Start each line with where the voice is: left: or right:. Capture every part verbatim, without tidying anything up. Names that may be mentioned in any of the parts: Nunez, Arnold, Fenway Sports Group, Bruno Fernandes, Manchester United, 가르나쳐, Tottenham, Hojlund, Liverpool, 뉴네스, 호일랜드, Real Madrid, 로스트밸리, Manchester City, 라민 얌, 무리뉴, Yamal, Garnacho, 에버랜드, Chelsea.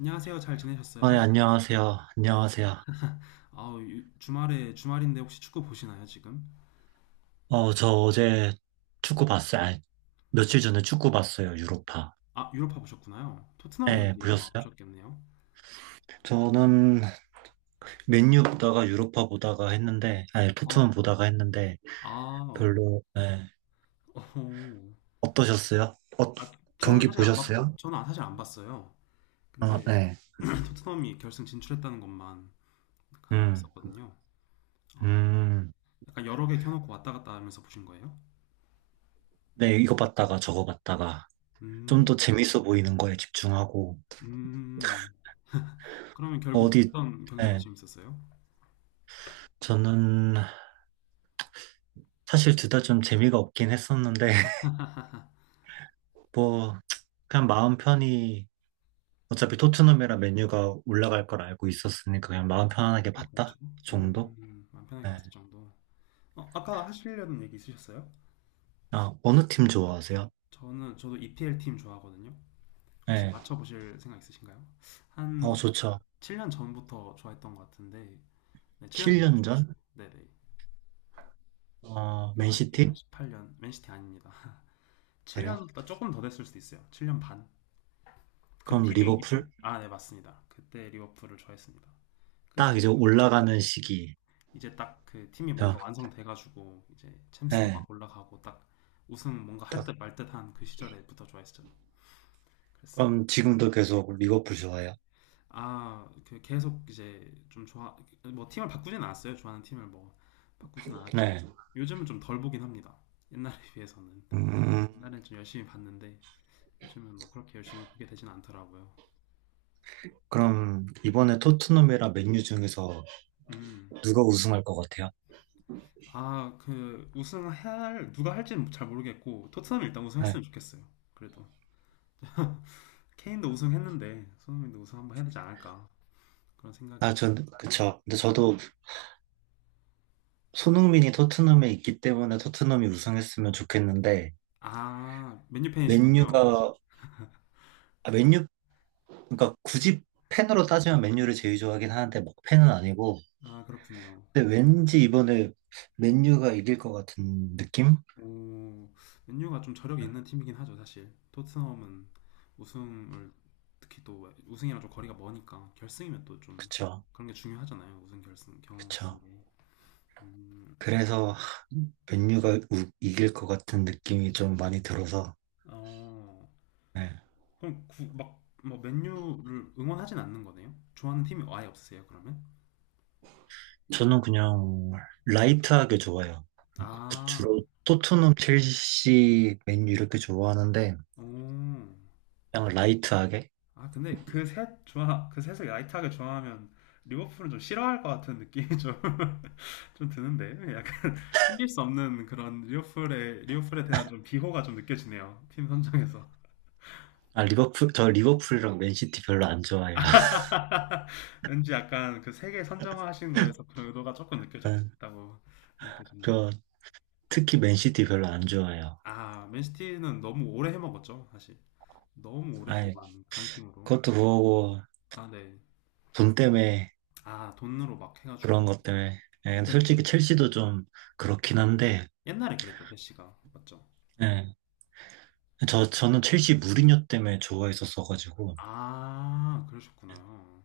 left: 안녕하세요. 잘
right: 아, 네,
left: 지내셨어요?
right: 안녕하세요. 안녕하세요.
left: 아, 주말에 주말인데 혹시 축구 보시나요, 지금?
right: 어, 저 어제 축구 봤어요. 아니, 며칠 전에 축구 봤어요. 유로파.
left: 아, 유로파 보셨구나요. 토트넘
right: 네,
left: 경기 아마
right: 보셨어요?
left: 보셨겠네요.
right: 저는 맨유 보다가 유로파 보다가 했는데, 아니,
left: 어,
right: 토트넘 보다가 했는데,
left: 아, 어,
right: 별로, 네.
left: 어.
right: 어떠셨어요? 어,
left: 아, 저는
right: 경기
left: 사실 안 봤고,
right: 보셨어요?
left: 저는 아, 사실 안 봤어요.
right: 어,
left: 근데
right: 네.
left: 토트넘이 결승 진출했다는 것만 알고
right: 음,
left: 있었거든요. 아,
right: 음.
left: 약간 여러 개 켜놓고 왔다 갔다 하면서 보신 거예요?
right: 네, 이거 봤다가 저거 봤다가, 좀
left: 음,
right: 더 재밌어 보이는 거에 집중하고,
left: 음. 그러면 결국
right: 어디,
left: 어떤 경기가 더
right: 네.
left: 재밌었어요?
right: 저는 사실 둘 다 좀 재미가 없긴 했었는데, 뭐 그냥 마음 편히 어차피 토트넘이랑 맨유가 올라갈 걸 알고 있었으니까 그냥 마음 편안하게
left: 어,
right: 봤다
left: 그렇죠.
right: 정도?
left: 음, 마음 편하게
right: 네.
left: 봤을 정도. 어, 아까 하시려는 얘기 있으셨어요?
right: 아, 어느 팀 좋아하세요?
left: 저는 저도 이피엘 팀 좋아하거든요. 혹시
right: 네.
left: 맞춰보실 생각 있으신가요?
right: 어,
left: 한
right: 좋죠.
left: 칠 년 전부터 좋아했던 것 같은데, 네, 칠 년 전부터
right: 칠 년
left: 좋아했어요.
right: 전?
left: 네네.
right: 어,
left: 그럼 한
right: 맨시티?
left: 이천십팔 년, 맨시티 아닙니다.
right: 그래요?
left: 칠 년보다 조금 더 됐을 수도 있어요. 칠 년 반. 그
right: 그럼
left: 팀이 이때,
right: 리버풀?
left: 아, 네, 맞습니다. 그때 리버풀을 좋아했습니다. 그
right: 딱 이제
left: 시절에
right: 올라가는 시기.
left: 이제 딱 그 팀이
right: 죠
left: 뭔가 완성돼가지고, 이제 챔스도
right: 네.
left: 막 올라가고, 딱 우승 뭔가 할
right: 딱.
left: 듯 말 듯한 그 시절에부터 좋아했죠. 그랬습니다.
right: 그럼 지금도 계속 리버풀 좋아해요?
left: 아, 그 계속 이제 좀 좋아, 뭐 팀을 바꾸진 않았어요. 좋아하는 팀을 뭐 바꾸진 않았지만
right: 네.
left: 요즘은 좀 덜 보긴 합니다. 옛날에 비해서는.
right: 음,
left: 옛날엔 좀 열심히 봤는데 요즘은 뭐 그렇게 열심히 보게 되진 않더라고요.
right: 그럼 이번에 토트넘이랑 맨유 중에서
left: 음,
right: 누가 우승할 것 같아요?
left: 아, 그 우승할 누가 할지는 잘 모르겠고 토트넘이 일단
right: 네.
left: 우승했으면 좋겠어요. 그래도 케인도 우승했는데 손흥민도 우승 한번 해야 되지 않을까 그런
right: 아,
left: 생각이.
right: 전, 그쵸. 근데 저도 손흥민이 토트넘에 있기 때문에 토트넘이 우승했으면 좋겠는데
left: 아, 맨유 팬이시군요.
right: 맨유가 아, 맨유 그러니까 굳이 팬으로 따지면 맨유를 제일 좋아하긴 하는데 막 팬은 아니고
left: 아, 그렇군요.
right: 근데 왠지 이번에 맨유가 이길 것 같은 느낌?
left: 오, 맨유가 좀 저력이 있는 팀이긴 하죠, 사실. 토트넘은 우승을 특히 또 우승이랑 좀 거리가 머니까 결승이면 또 좀
right: 그쵸,
left: 그런 게 중요하잖아요. 우승 결승 경험 같은
right: 그쵸.
left: 게. 음,
right: 그래서 하, 맨유가 우- 이길 것 같은 느낌이 좀 많이 들어서
left: 어,
right: 네.
left: 그럼 구, 막, 뭐 맨유를 응원하진 않는 거네요? 좋아하는 팀이 아예 없으세요, 그러면?
right: 저는 그냥 라이트하게 좋아요.
left: 아,
right: 주로 토트넘 첼시 맨유 이렇게 좋아하는데
left: 오.
right: 그냥 라이트하게.
left: 아, 근데 그 셋 좋아, 그 셋을 라이트하게 좋아하면 리버풀은 좀 싫어할 것 같은 느낌이 좀, 좀 드는데, 숨길 수 없는 그런 리오플에, 리오플에 대한 좀 비호가 좀 느껴지네요. 팀 선정에서.
right: 아, 리버풀, 저 리버풀이랑 맨시티 별로 안 좋아해요.
left: 왠지 약간 그 세계 선정하신 거에서 그런 의도가 조금
right: 네,
left: 느껴졌다고 느껴집니다.
right: 저 특히 맨시티 별로 안 좋아해요.
left: 아, 맨시티는 너무 오래 해먹었죠, 사실. 너무
right: 아이,
left: 오랫동안 강팀으로.
right: 그것도 그거고,
left: 아, 네.
right: 돈 때문에,
left: 아, 돈으로 막 해가지고.
right: 그런 것 때문에. 예, 근데 솔직히
left: 에프에프피도.
right: 첼시도 좀 그렇긴 한데,
left: 옛날에 그랬죠, 제시가. 맞죠?
right: 예, 저, 저는 첼시 무리뉴 때문에 좋아했었어가지고,
left: 아, 그러셨구나요.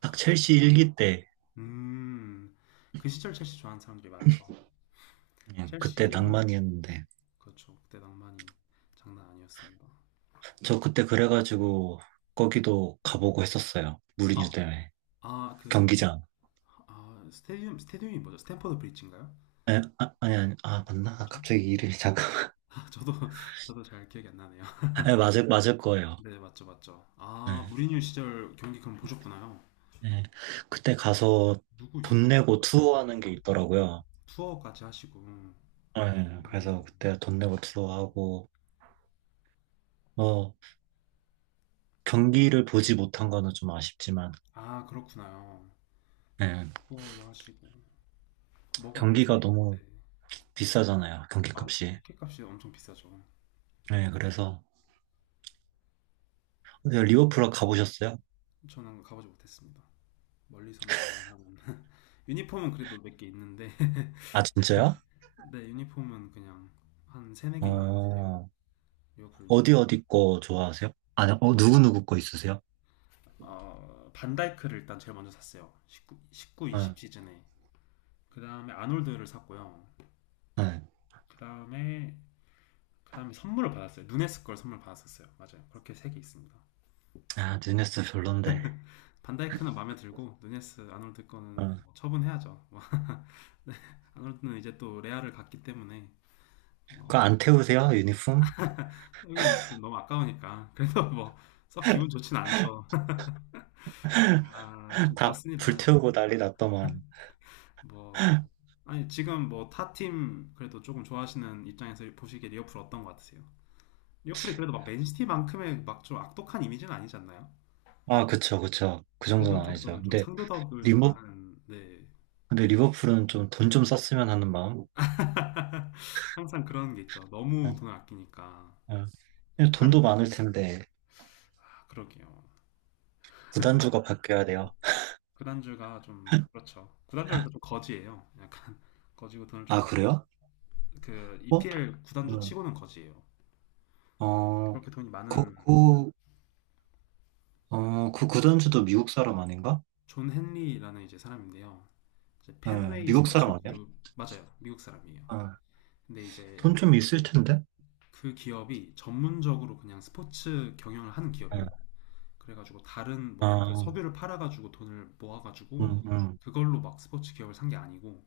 right: 딱 첼시 일기 때,
left: 음, 그 시절 첼시 좋아하는 사람들이 많죠.
right: 예, 그때
left: 첼시
right: 낭만이었는데,
left: 그렇죠. 그때 낭만이 장난 아니었습니다.
right: 저 그때 그래가지고, 거기도 가보고 했었어요. 무리뉴
left: 아,
right: 때문에.
left: 아, 그,
right: 경기장.
left: 아, 스테디움, 스테디움이 뭐죠? 스탠퍼드 브리지인가요?
right: 예, 아, 아니, 아니, 아,
left: 아,
right: 맞나?
left: 뭐죠?
right: 갑자기 이름이 잠깐만.
left: 저도, 저도 잘 기억이 안 나네요.
right: 예, 맞을, 맞을 거예요.
left: 네, 맞죠, 맞죠.
right: 네.
left: 아, 무리뉴 시절 경기 그럼 보셨구나요?
right: 네. 그때 가서
left: 누구
right: 돈
left: 있었죠?
right: 내고 투어하는 게 있더라고요.
left: 투어까지 하시고.
right: 네. 그래서
left: 음,
right: 그때 돈 내고 투어하고, 뭐, 경기를 보지 못한 거는 좀 아쉽지만,
left: 아, 그렇구나요.
right: 네.
left: 투어도 하시고. 뭐가, 인상.
right: 경기가
left: 네.
right: 너무 비싸잖아요.
left: 아,
right: 경기값이.
left: 티켓값이 엄청 비싸죠.
right: 네. 그래서, 근데 리버풀 가보셨어요?
left: 저는 가보지 못했습니다. 멀리서만 응원하는. 유니폼은 그래도 몇 개 있는데.
right: 아, 진짜요?
left: 네, 유니폼은 그냥 한 세네 개 있는 것 같아요.
right: 어,
left: 리버풀 유니폼.
right: 어디 어디 거 좋아하세요? 아니, 어, 누구누구 거 있으세요?
left: 어, 반다이크를 일단 제일 먼저 샀어요. 일구, 일구,
right: 응,
left: 이십 시즌에. 그 다음에 아놀드를 샀고요.
right: 응.
left: 그 다음에, 그 다음에 선물을 받았어요. 누네스 걸 선물 받았었어요. 맞아요. 그렇게 세 개 있습니다.
right: 아, 뉴네스 별론데.
left: 반다이크는 마음에 들고, 누네스, 아놀드 거는
right: 응.
left: 뭐 처분해야죠. 뭐 네, 아놀드는 이제 또 레알을 갔기 때문에,
right: 그거
left: 뭐,
right: 안 태우세요? 유니폼?
left: 여기는 좀 너무 아까우니까. 그래서 뭐, 썩 기분 좋진 않죠. 아, 좀
right: 다
left: 그렇습니다.
right: 불태우고 난리 났더만.
left: 뭐 아니 지금 뭐 타팀 그래도 조금 좋아하시는 입장에서 보시기에 리버풀 어떤 것 같으세요? 리버풀이 그래도 막 맨시티만큼의 막 좀 악독한 이미지는 아니지 않나요?
right: 아, 그쵸, 그쵸. 그
left: 그래도
right: 정도는 아니죠.
left: 조금 좀
right: 근데
left: 상도덕을 좀
right: 리버,
left: 아는 네
right: 근데 리버풀은 좀 돈 좀 썼으면 하는 마음.
left: 항상 그런 게 있죠. 너무
right: 아,
left: 돈을 아끼니까
right: 아. 근데 돈도
left: 다른
right: 많을 텐데
left: 아, 그러게요.
right: 구단주가 바뀌어야 돼요.
left: 구단주가 좀 그렇죠. 구단주라서 좀 거지예요. 약간 거지고 돈을
right: 아, 그래요?
left: 좀안그
right: 어?
left: 이피엘 구단주
right: 음.
left: 치고는 거지예요.
right: 어,
left: 그렇게 돈이
right: 그,
left: 많은
right: 그, 어, 그 구단주도 미국 사람 아닌가?
left: 존 헨리라는 이제 사람인데요. 이제
right: 예,
left: 펜웨이
right: 미국 사람
left: 스포츠
right: 아니야?
left: 그룹 맞아요. 미국 사람이에요.
right: 아,
left: 근데 이제
right: 돈좀 있을 텐데?
left: 그 기업이 전문적으로 그냥 스포츠 경영을 하는
right: 예.
left: 기업이에요. 그래가지고 다른 뭐 예를 들어
right: 아,
left: 석유를 팔아가지고 돈을 모아가지고
right: 음, 음.
left: 그걸로 막 스포츠 기업을 산 게 아니고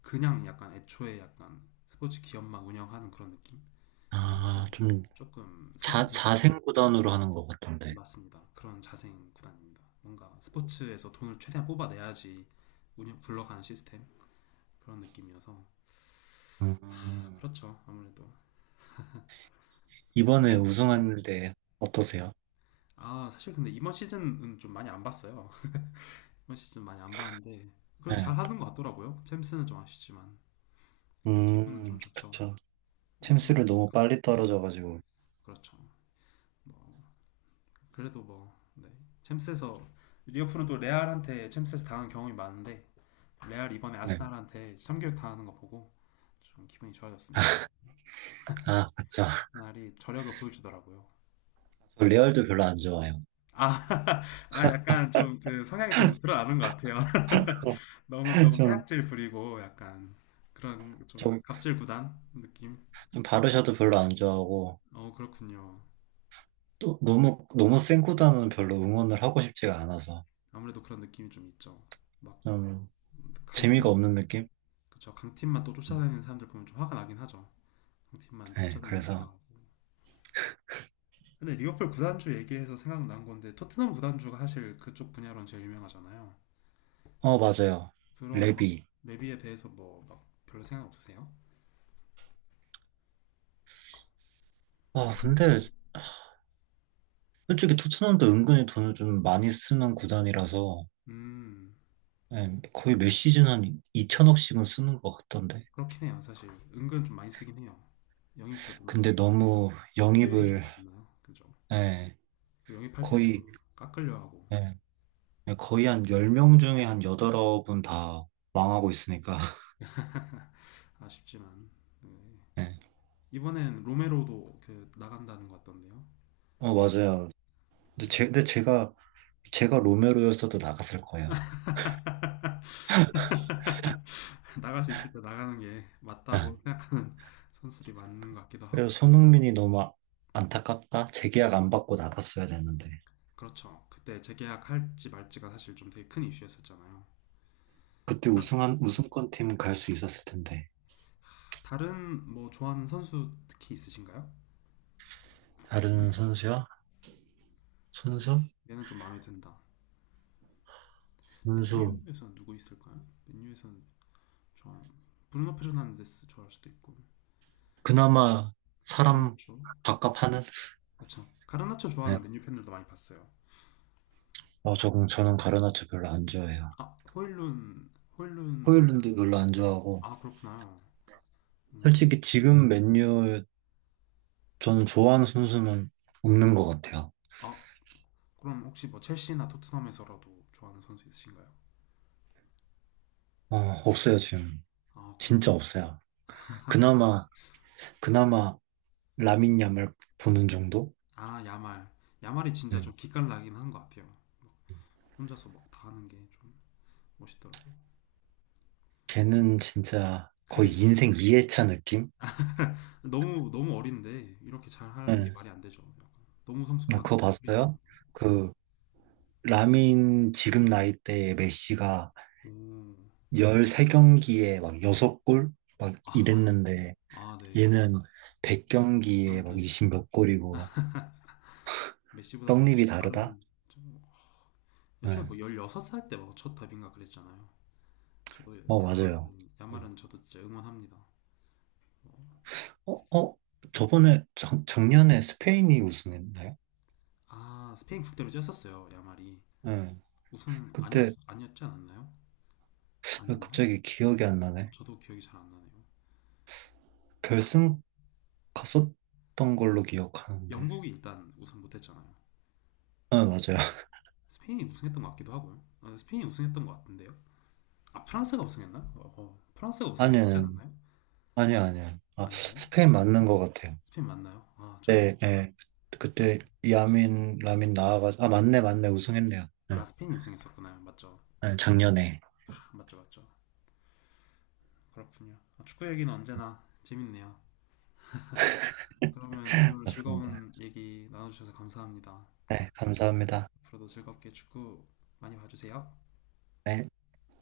left: 그냥 약간 애초에 약간 스포츠 기업만 운영하는 그런 느낌? 그래서
right: 아, 좀
left: 조금 살짝
right: 자,
left: 좀
right: 자생 구단으로 하는 것 같던데.
left: 맞습니다. 그런 자생 구단입니다. 뭔가 스포츠에서 돈을 최대한 뽑아내야지 운영 굴러가는 시스템 그런 느낌이어서 아,
right: 음,
left: 그렇죠. 아무래도.
right: 이번에
left: 근데 뭐, 네.
right: 우승하는데 어떠세요?
left: 아, 사실 근데 이번 시즌은 좀 많이 안 봤어요. 이번 시즌 많이 안 봤는데 그래도
right: 네.
left: 잘 하는 것 같더라고요. 챔스는 좀 아쉽지만 기분은
right: 음,
left: 좀 좋죠.
right: 그쵸. 챔스를 너무
left: 우승했으니까
right: 빨리 떨어져가지고.
left: 그렇죠. 뭐 그래도 뭐 네. 챔스에서 리버풀은 또 레알한테 챔스에서 당한 경험이 많은데 레알 이번에
right: 네.
left: 아스날한테 참교육 당하는 거 보고 좀 기분이 좋아졌습니다.
right: 아, 맞죠.
left: 아스날이 저력을 보여주더라고요.
right: 저 레알도 별로 안 좋아해요.
left: 아, 아 약간 좀 그 성향이 좀 드러나는 것 같아요. 너무 조금
right: 좀,
left: 폐악질 부리고 약간 그런 좀
right: 좀,
left: 갑질 구단 느낌?
right: 좀 바르샤도 별로 안 좋아하고
left: 어, 그렇군요.
right: 또 너무 너무 센 구단은 별로 응원을 하고 싶지가 않아서
left: 아무래도 그런 느낌이 좀 있죠. 막
right: 좀 재미가
left: 강팀,
right: 없는 느낌?
left: 그쵸. 강팀만 또 쫓아다니는 사람들 보면 좀 화가 나긴 하죠. 강팀만
right: 네,
left: 쫓아다니면서
right: 그래서.
left: 좋아하고. 근데 리버풀 구단주 얘기해서 생각난 건데 토트넘 구단주가 사실 그쪽 분야로는 제일 유명하잖아요.
right: 어, 맞아요.
left: 그런 막
right: 레비.
left: 레비에 대해서 뭐 막 별로 생각 없으세요?
right: 아, 근데 솔직히 토트넘도 은근히 돈을 좀 많이 쓰는 구단이라서
left: 음,
right: 네, 거의 몇 시즌 한 이천억씩은 쓰는 것 같던데.
left: 그렇긴 해요. 사실 은근 좀 많이 쓰긴 해요. 영입도 좀
right: 근데 너무
left: 회율이 좀
right: 영입을
left: 낮나요? 그죠?
right: 네,
left: 그 영입할 때 좀
right: 거의
left: 깎으려 하고
right: 네. 네, 거의 한 열 명 중에 한 여덟 분 다 망하고 있으니까.
left: 아쉽지만 네.
right: 네.
left: 이번엔 로메로도 그 나간다는 것 같던데요.
right: 어, 맞아요. 근데,
left: 그죠?
right: 제, 근데 제가, 제가 로메로였어도 나갔을 거예요.
left: 나갈 수 있을 때 나가는 게
right: 네.
left: 맞다고 생각하는 선수들이 맞는 것 같기도
right: 그래서
left: 하고요.
right: 손흥민이 너무 아- 안타깝다. 재계약 안 받고 나갔어야 됐는데.
left: 그렇죠. 그때 재계약할지 말지가 사실 좀 되게 큰 이슈였었잖아요.
right: 그때
left: 다,
right: 우승한,
left: 네.
right: 우승권 팀 갈 수 있었을 텐데.
left: 다른 뭐 좋아하는 선수 특히 있으신가요?
right: 다른 선수야? 선수?
left: 얘는 좀 마음에 든다.
right: 선수.
left: 맨유에서는 누구 있을까요? 맨유에서는 좋아하는 브루노 페르난데스 좋아할 수도 있고
right: 그나마 사람
left: 가르나초
right: 밥값하는?
left: 그렇죠. 가르나초
right: 네.
left: 좋아하는 맨유 팬들도 많이 봤어요.
right: 어, 저, 저는 가르나쳐 별로 안 좋아해요.
left: 아, 호일룬, 호일룬도,
right: 호일랜드 별로 안 좋아하고.
left: 아, 그렇구나. 음,
right: 솔직히 지금 맨유 저는 좋아하는 선수는 없는 것 같아요.
left: 아, 그럼 혹시 뭐 첼시나 토트넘에서라도 좋아하는 선수 있으신가요?
right: 어, 없어요, 지금.
left: 아, 그렇,
right: 진짜 없어요. 그나마, 그나마 라민 얌을 보는 정도?
left: 아, 야말. 야말이
right: 네.
left: 진짜 좀 기깔나긴 한 것 같아요. 혼자서 막 다 하는 게 좀 멋있더라고요.
right: 걔는 진짜 거의
left: 그게
right: 인생 이 회차 느낌?
left: 너무, 너무 어린데, 이렇게 잘 하는 게
right: 네.
left: 말이 안 되죠. 약간. 너무
right: 아,
left: 성숙하게,
right: 그거
left: 프리한.
right: 봤어요? 그, 라민 지금 나이대에 메시가
left: 오,
right: 십삼 경기에 막 여섯 골? 막
left: 아,
right: 이랬는데,
left: 아, 네.
right: 얘는 백 경기에 막
left: 경기에
right: 20
left: 뭐
right: 몇 골이고,
left: 메시보다도
right: 떡잎이
left: 훨씬
right: 다르다?
left: 빠른, 좀- 애초에
right: 네.
left: 뭐 열여섯 살 때 막 첫 데뷔인가 그랬잖아요. 저도
right: 어, 맞아요.
left: 야말은
right: 음.
left: 야말은 저도 진짜 응원합니다. 어,
right: 어, 어, 저번에, 작, 작년에 스페인이 우승했나요?
left: 아 스페인 국대로 뛰었었어요 야말이
right: 예.
left: 우승 아니었
right: 그때
left: 아니었지 않았나요? 아니었나?
right: 갑자기 기억이 안
left: 어,
right: 나네.
left: 저도 기억이 잘 안 나네요.
right: 결승 갔었던 걸로 기억하는데.
left: 영국이 일단 우승 못했잖아요.
right: 아, 맞아요.
left: 스페인이 우승했던 것 같기도 하고요. 어, 스페인이 우승했던 것 같은데요. 아 프랑스가 우승했나? 어, 어, 프랑스가 우승했지
right: 아니요,
left: 않았나요?
right: 아니요, 아니요. 아,
left: 아닌가요?
right: 스페인 맞는 것 같아요.
left: 스페인 맞나요? 아 저도
right: 네, 예. 그때 야민, 라민 나와가지고, 아, 맞네, 맞네, 우승했네요. 네,
left: 아 스페인이 우승했었구나요. 맞죠?
right: 네, 작년에.
left: 아, 맞죠 맞죠. 그렇군요. 아, 축구 얘기는 언제나 재밌네요. 그러면 오늘
right: 맞습니다.
left: 즐거운 얘기 나눠주셔서 감사합니다.
right: 네, 감사합니다.
left: 앞으로도 즐겁게 축구 많이 봐주세요.
right: 네.